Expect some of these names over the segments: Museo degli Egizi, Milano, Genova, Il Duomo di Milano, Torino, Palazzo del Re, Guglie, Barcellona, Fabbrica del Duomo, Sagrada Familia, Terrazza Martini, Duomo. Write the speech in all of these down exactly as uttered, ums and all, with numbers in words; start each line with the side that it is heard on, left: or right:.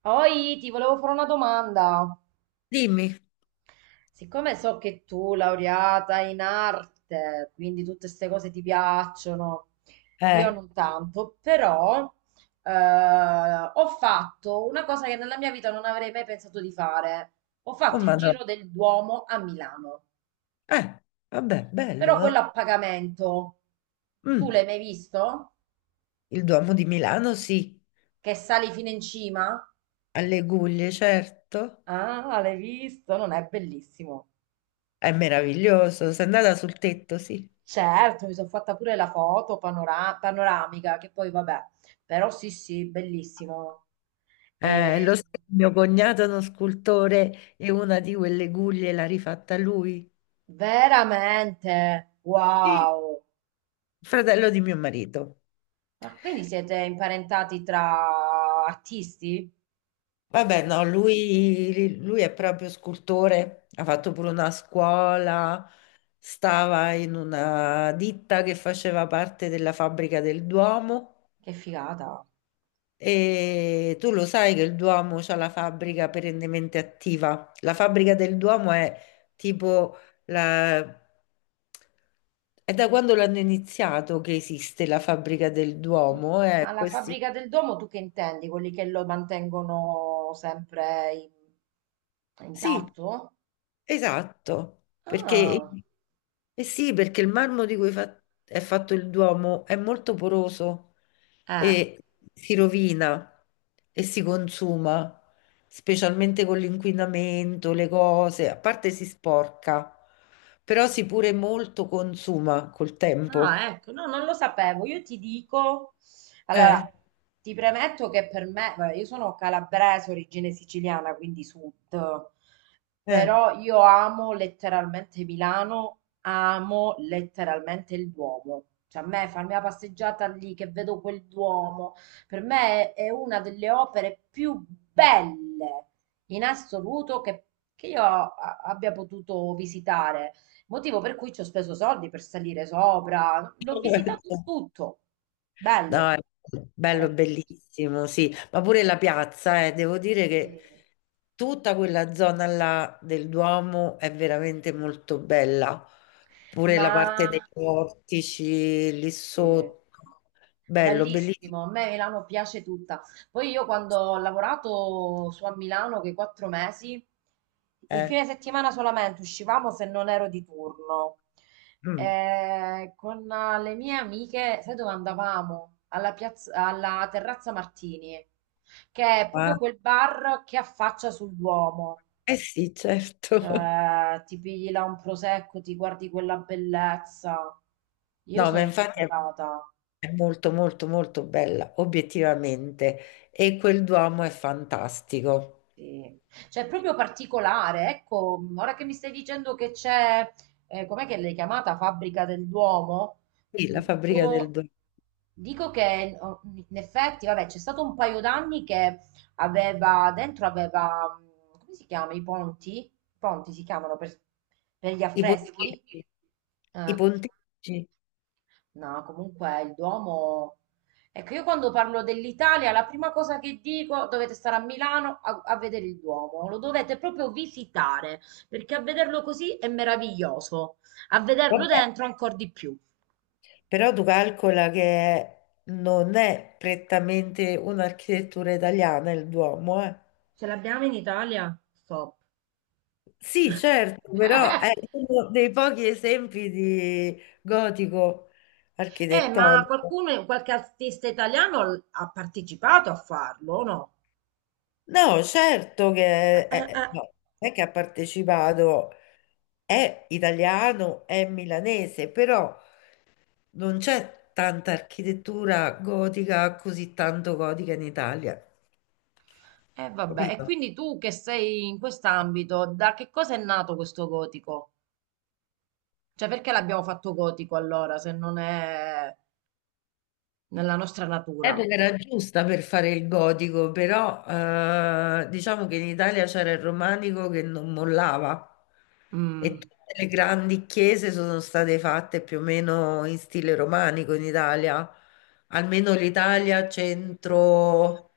right: Poi ti volevo fare una domanda.
left: Dimmi.
right: Siccome so che tu, laureata in arte, quindi tutte queste cose ti piacciono, io
left: Eh,
right: non tanto, però eh, ho fatto una cosa che nella mia vita non avrei mai pensato di fare. Ho
left: oh
right: fatto il
left: madonna.
right: giro del Duomo a Milano,
left: Eh, vabbè, bello,
right: però quello a
left: no?
right: pagamento. Tu
left: Mm,
right: l'hai mai visto?
left: il Duomo di Milano, sì.
right: Che sali fino in cima?
left: Alle Guglie, certo.
right: Ah, l'hai visto? Non è bellissimo.
left: È meraviglioso. Sei andata sul tetto, sì.
right: Certo, mi sono fatta pure la foto panora- panoramica, che poi vabbè, però sì, sì, bellissimo.
left: Eh,
right: E
left: lo sai, mio cognato è uno scultore e una di quelle guglie l'ha rifatta lui.
right: veramente,
left: Sì,
right: wow.
left: fratello di mio marito.
right: Ma quindi siete imparentati tra artisti?
left: Vabbè,
right: Cioè,
left: no, lui, lui è proprio scultore, ha fatto pure una scuola, stava in una ditta che faceva parte della fabbrica del Duomo.
right: che figata.
left: E tu lo sai che il Duomo c'ha la fabbrica perennemente attiva. La fabbrica del Duomo è tipo la... È da quando l'hanno iniziato che esiste la fabbrica del
right: M-
left: Duomo,
right: ma
left: eh,
right: la
left: questi...
right: fabbrica del domo tu che intendi? Quelli che lo mantengono sempre in-
left: Sì,
right: intatto?
left: esatto, perché,
right: Ah,
left: eh sì, perché il marmo di cui fa- è fatto il Duomo è molto poroso
right: eh.
left: e si rovina e si consuma, specialmente con l'inquinamento, le cose, a parte si sporca, però si pure molto consuma col tempo.
right: Ah, ecco, no, non lo sapevo. Io ti dico, allora,
left: Eh,
right: ti premetto che per me, vabbè, io sono calabrese, origine siciliana, quindi sud,
left: eh.
right: però io amo letteralmente Milano, amo letteralmente il Duomo. Cioè, a me farmi la passeggiata lì che vedo quel Duomo, per me è, è una delle opere più belle in assoluto che, che io a- abbia potuto visitare. Motivo per cui ci ho speso soldi per salire sopra. L'ho visitato tutto.
left: No,
right: Bello,
left: è bello,
right: meraviglioso.
left: bellissimo, sì, ma pure la piazza, eh, devo dire
right: Sì.
left: che tutta quella zona là del Duomo è veramente molto bella, pure la parte
right: Ma
left: dei portici lì
right: eh,
left: sotto, bello, bellissimo.
right: bellissimo, a me Milano piace tutta. Poi io quando ho lavorato su a Milano, quei quattro mesi, il
left: Eh,
right: fine settimana solamente uscivamo se non ero di turno.
left: Mm.
right: Eh, con eh, le mie amiche, sai dove andavamo? Alla piazza, alla Terrazza Martini, che è
left: Ah,
right: proprio quel bar che affaccia sul Duomo.
left: eh sì, certo.
right: Cioè, ti pigli là un prosecco, ti guardi quella bellezza. Io
left: No, ma
right: sono
left: infatti è
right: innamorata.
left: è molto, molto, molto bella, obiettivamente, e quel Duomo è fantastico.
right: Sì. Cioè, è proprio particolare, ecco, ora che mi stai dicendo che c'è, eh, com'è che l'hai chiamata, Fabbrica del Duomo,
left: Sì, la fabbrica del
right: dico,
left: Duomo,
right: dico che oh, in effetti, vabbè, c'è stato un paio d'anni che aveva, dentro aveva, mm, come si chiama, i ponti? I ponti si chiamano per, per gli
left: i
right: affreschi?
left: portici. I
right: Eh.
left: pontefici,
right: No, comunque il Duomo... Ecco, io quando parlo dell'Italia, la prima cosa che dico, dovete stare a Milano a, a vedere il Duomo, lo dovete proprio visitare, perché a vederlo così è meraviglioso, a vederlo
left: vabbè,
right: dentro ancora di più.
left: però tu calcola che non è prettamente un'architettura italiana il Duomo, eh.
right: Ce l'abbiamo in Italia? Stop.
left: Sì, certo, però è uno dei pochi esempi di gotico
right: Eh, ma
left: architettonico.
right: qualcuno, qualche artista italiano l- ha partecipato a farlo, o no?
left: No, certo
right: Eh,
left: che
right: eh,
left: è,
right: eh.
left: no, non è che ha partecipato, è italiano, è milanese, però non c'è tanta architettura gotica, così tanto gotica in Italia,
right: Eh, vabbè, e
left: capito?
right: quindi tu che sei in quest'ambito, da che cosa è nato questo gotico? Cioè, perché l'abbiamo fatto gotico allora, se non è nella nostra natura?
left: Epoca era giusta per fare il gotico, però eh, diciamo che in Italia c'era il romanico che non mollava e
right: Mm,
left: tutte le grandi chiese sono state fatte più o meno in stile romanico in Italia, almeno l'Italia centro,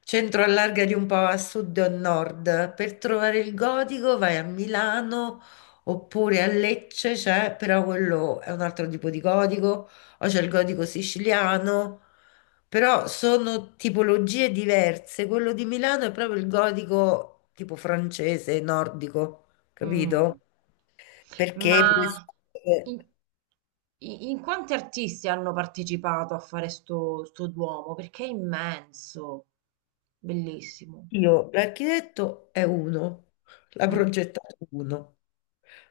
left: centro allarga di un po' a sud e a nord. Per trovare il gotico vai a Milano oppure a Lecce, c'è, però quello è un altro tipo di gotico, o c'è il gotico siciliano. Però sono tipologie diverse. Quello di Milano è proprio il gotico tipo francese, nordico,
right: mm.
left: capito? Perché per
right: Ma
left: esempio,
right: in, i- in quanti artisti hanno partecipato a fare sto, sto Duomo? Perché è immenso, bellissimo.
left: io l'architetto è uno, la
right: Mm.
left: progettato uno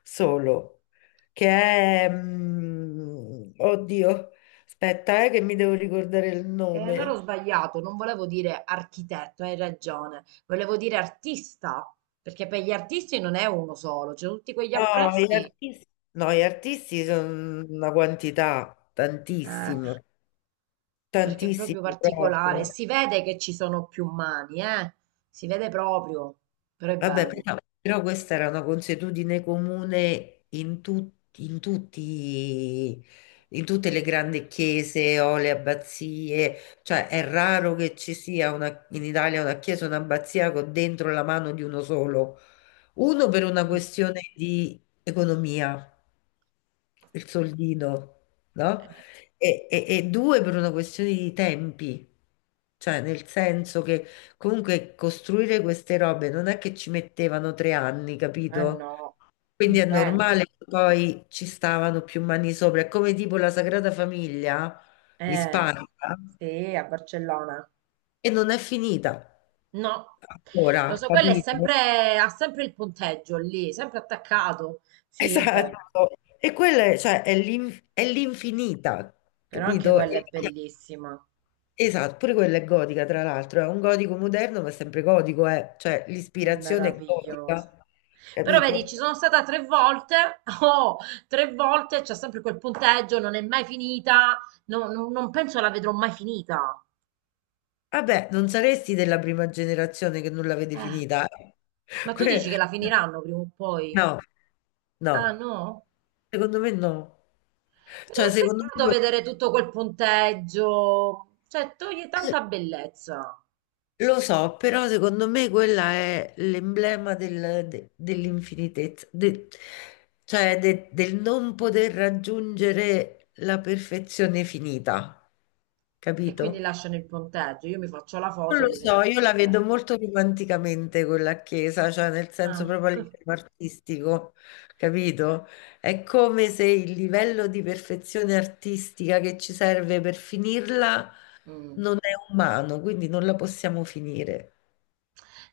left: solo, che è mm, oddio, aspetta, eh, che mi devo ricordare il
right: E allora ho
left: nome.
right: sbagliato, non volevo dire architetto, hai ragione, volevo dire artista, perché per gli artisti non è uno solo, cioè tutti quegli
left: No, gli
right: affreschi.
left: artisti, no, gli artisti sono una quantità, tantissimo,
right: Eh, Perché è proprio
left: tantissimo
right: particolare.
left: proprio.
right: Si vede che ci sono più mani, eh? Si vede proprio, però è
left: Vabbè,
right: bello.
left: però, però questa era una consuetudine comune in, tut- in tutti, in tutte le grandi chiese o le abbazie, cioè è raro che ci sia una- in Italia una chiesa o un'abbazia con dentro la mano di uno solo, uno per una
right: Mm.
left: questione di economia il soldino, no? E, e- e due per una questione di tempi, cioè nel senso che comunque costruire queste robe non è che ci mettevano tre anni,
right: Eh
left: capito?
right: no, non
left: Quindi è
right: penso.
left: normale che poi ci stavano più mani sopra, è come tipo la Sagrada Famiglia in
right: Eh,
left: Spagna
right: sì, a Barcellona.
left: e non è finita
right: No, lo
left: ancora,
right: so, quello è
left: capito?
right: sempre, ha sempre il punteggio lì, sempre attaccato. Sì, è vero.
left: Esatto. E quella è, cioè, è l'in- è l'infinita,
right: Però anche
left: capito?
right: quella
left: E-
right: è bellissima,
left: Esatto, pure quella è gotica, tra l'altro, è un gotico moderno, ma è sempre gotico, eh. Cioè
right: è
left: l'ispirazione è
right: meravigliosa.
left: gotica,
right: Però vedi,
left: capito?
right: ci sono stata tre volte, oh, tre volte, c'è sempre quel punteggio, non è mai finita, no- no- non penso la vedrò mai finita.
left: Vabbè, non saresti della prima generazione che non l'avete
right: Eh,
left: finita, eh.
right: ma tu dici
left: Que-
right: che la finiranno prima o poi?
left: No, no,
right: Ah no?
left: secondo me no.
right: Perché
left: Cioè,
right: è
left: secondo
right: peccato
left: me...
right: vedere tutto quel punteggio, cioè toglie tanta bellezza
left: Lo so, però secondo me quella è l'emblema del- de- dell'infinitezza, de- cioè de- del non poter raggiungere la perfezione finita,
right: e quindi
left: capito?
right: lasciano il punteggio, io mi faccio la
left: Non
right: foto e
left: lo
right: mi vedo
left: so,
right: il
left: io la vedo
right: punteggio.
left: molto romanticamente quella chiesa, cioè nel senso
right: Ah.
left: proprio a livello artistico, capito? È come se il livello di perfezione artistica che ci serve per finirla
right: Mm.
left: non è umano, quindi non la possiamo finire.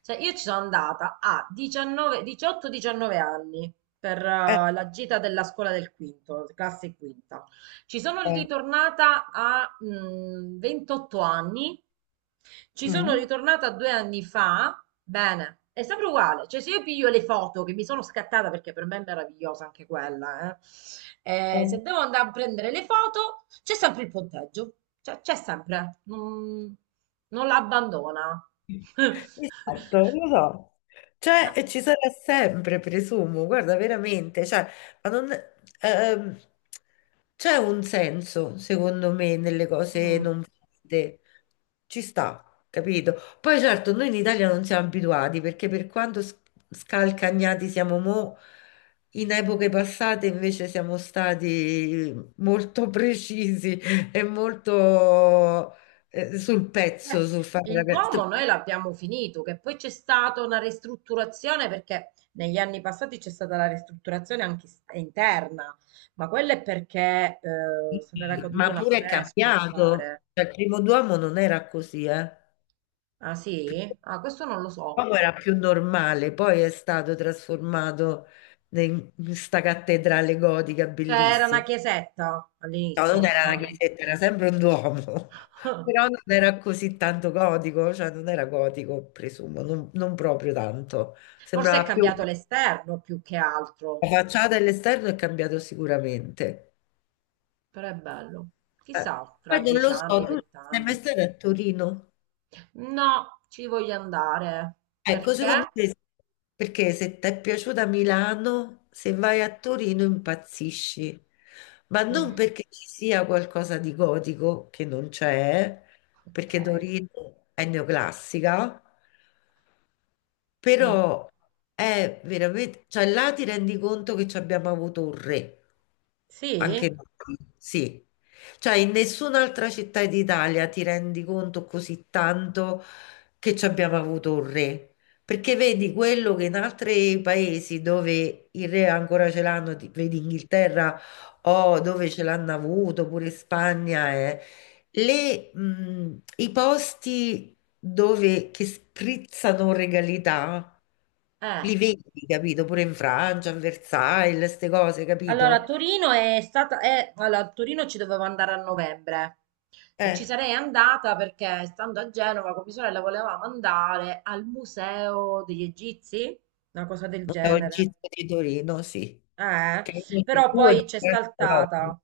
right: Cioè, io ci sono andata a diciannove, diciotto diciannove anni per
left: Eh,
right: eh, la gita della scuola del quinto, classe quinta. Ci sono
left: eh.
right: ritornata a mm, ventotto anni. Ci sono
left: Mh,
right: ritornata due anni fa. Bene, è sempre uguale. Cioè, se io piglio le foto che mi sono scattata, perché per me è meravigliosa anche quella, eh, eh, se
left: è
right: devo andare a prendere le foto, c'è sempre il punteggio. Cioè, c'è sempre. Non, non la abbandona.
left: Esatto, lo so. Cioè,
right: Ma-
left: e ci sarà sempre, presumo, guarda, veramente, cioè, ma non- ehm, c'è un senso, secondo me, nelle cose
right: mm.
left: non fatte. Ci sta, capito? Poi certo, noi in Italia non siamo abituati, perché per quanto s- scalcagnati siamo mo', in epoche passate invece siamo stati molto precisi e molto eh, sul
right: Beh,
left: pezzo, sul fare la
right: il Duomo noi
left: canzone.
right: l'abbiamo finito, che poi c'è stata una ristrutturazione perché negli anni passati c'è stata la ristrutturazione anche s- interna, ma quella è perché eh,
left: Sì,
right: se n'era caduto
left: ma
right: un
left: pure è
right: affresco, mi pare.
left: cambiato. Cioè, il primo Duomo non era così, eh.
right: Ah sì? Ah, questo non lo so.
left: Duomo era più normale, poi è stato trasformato in questa cattedrale gotica
right: Cioè era una
left: bellissima.
right: chiesetta
left: No,
right: all'inizio,
left: non era una
right: normale.
left: chiesetta, era sempre un Duomo, però non era così tanto gotico, cioè non era gotico, presumo, non, non proprio tanto.
right: Forse è
left: Sembrava più
right: cambiato l'esterno più che altro,
left: la facciata e l'esterno è cambiato sicuramente.
right: però è bello.
left: Eh,
right: Chissà, fra
left: Poi non
right: dieci
left: lo so,
right: anni,
left: tu sei mai
right: vent'anni.
left: stata a Torino?
right: No, ci voglio andare.
left: Ecco, secondo
right: Perché?
left: te, perché se ti è piaciuta Milano, se vai a Torino impazzisci, ma non
right: Mm,
left: perché ci sia qualcosa di gotico, che non c'è, perché
right: ok.
left: Torino è neoclassica,
right: Mm.
left: però è veramente, cioè là ti rendi conto che ci abbiamo avuto un re. Anche
right: Sì?
left: noi, sì. Cioè, in nessun'altra città d'Italia ti rendi conto così tanto che ci abbiamo avuto un re. Perché vedi quello che in altri paesi dove il re ancora ce l'hanno, ti- vedi Inghilterra o dove ce l'hanno avuto, pure Spagna, eh, le, mh, i posti dove che sprizzano regalità.
right: Eh,
left: Li vedi, capito? Pure in Francia, a Versailles, queste cose, capito?
right: allora Torino è stata, eh, allora, a Torino ci dovevo andare a novembre e ci
left: Eh.
right: sarei andata perché stando a Genova con mia sorella volevamo andare al Museo degli Egizi, una cosa del
left: È un
right: genere.
left: gizzo di Torino, sì.
right: Eh,
left: Che è uno dei
right: però
left: due
right: poi c'è
left: mercati d'Europa.
right: saltata.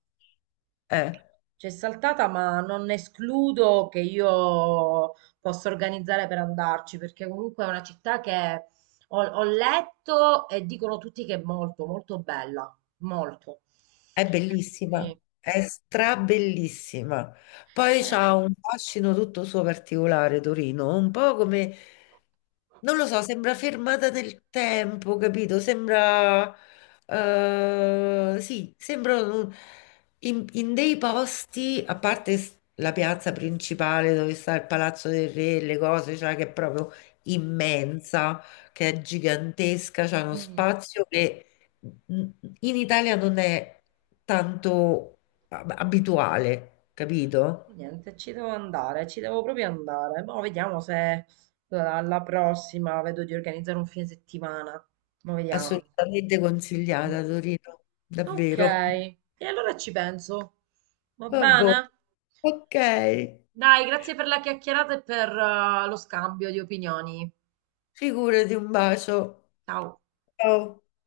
left: Eh.
right: C'è saltata, ma non escludo che io possa organizzare per andarci, perché comunque è una città che ho, ho letto e dicono tutti che è molto, molto bella, molto.
left: È
right: Per
left: bellissima,
right: cui,
left: è strabellissima. Poi c'ha
right: eh,
left: un fascino tutto suo particolare, Torino, un po' come, non lo so, sembra fermata nel tempo, capito? Sembra, eh, sì, sembra un- in, in dei posti, a parte s- la piazza principale dove sta il Palazzo del Re, le cose, cioè che è proprio immensa, che è gigantesca, c'è uno
right: mm,
left: spazio che in Italia non è tanto ab- abituale, capito?
right: niente, ci devo andare, ci devo proprio andare. Mo vediamo se alla prossima vedo di organizzare un fine settimana. Ma vediamo.
left: Assolutamente consigliata
right: Mm.
left: Torino,
right: Ok,
left: davvero.
right: e allora ci penso. Va
left: Vabbè.
right: bene?
left: Ok,
right: Dai, grazie per la chiacchierata e per eh, lo scambio di opinioni.
left: figurati, un bacio.
right: Ciao.
left: Ciao.